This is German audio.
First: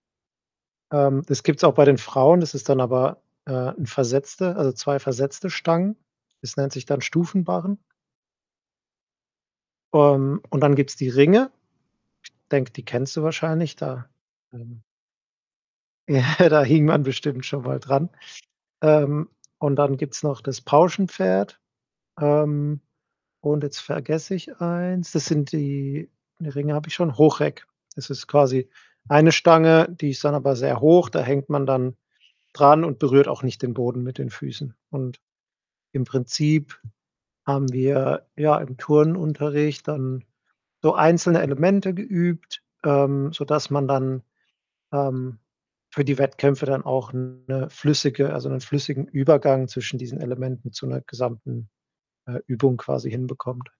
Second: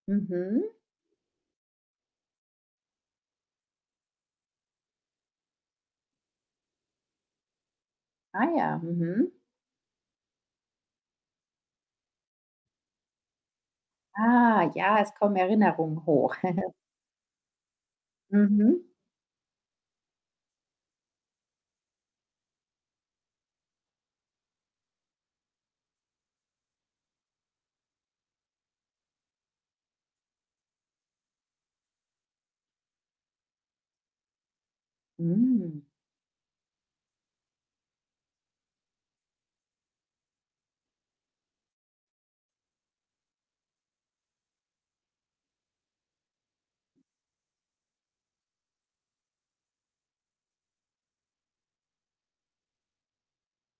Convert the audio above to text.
Mhm. Ähm, das gibt's auch bei den Frauen. Das ist dann aber, äh, 'n versetzte also, 2 versetzte Stangen. Das nennt sich dann Stufenbarren. Ah ja, mhm. Ähm, und dann gibt's die Ringe. Denke, die kennst du wahrscheinlich, da, Ah ähm ja, es kommen Erinnerungen Ja, hoch. da hing man bestimmt schon mal dran. Mhm. Ähm, und dann gibt's noch das Pauschenpferd. Ähm, und jetzt vergesse ich eins. Das sind die ne, Ringe habe ich schon, Hochreck. Das ist quasi eine Stange, die ist dann aber sehr hoch. Da hängt man dann dran und berührt auch nicht den Boden mit den Füßen. Und Hm. im Prinzip haben wir, ja, im Turnunterricht dann so einzelne Elemente geübt, ähm, sodass man dann, ähm, für die Wettkämpfe dann auch 'ne flüssige also 'nen flüssigen Übergang zwischen diesen Elementen zu 'ner gesamten, äh, Übung quasi hinbekommt.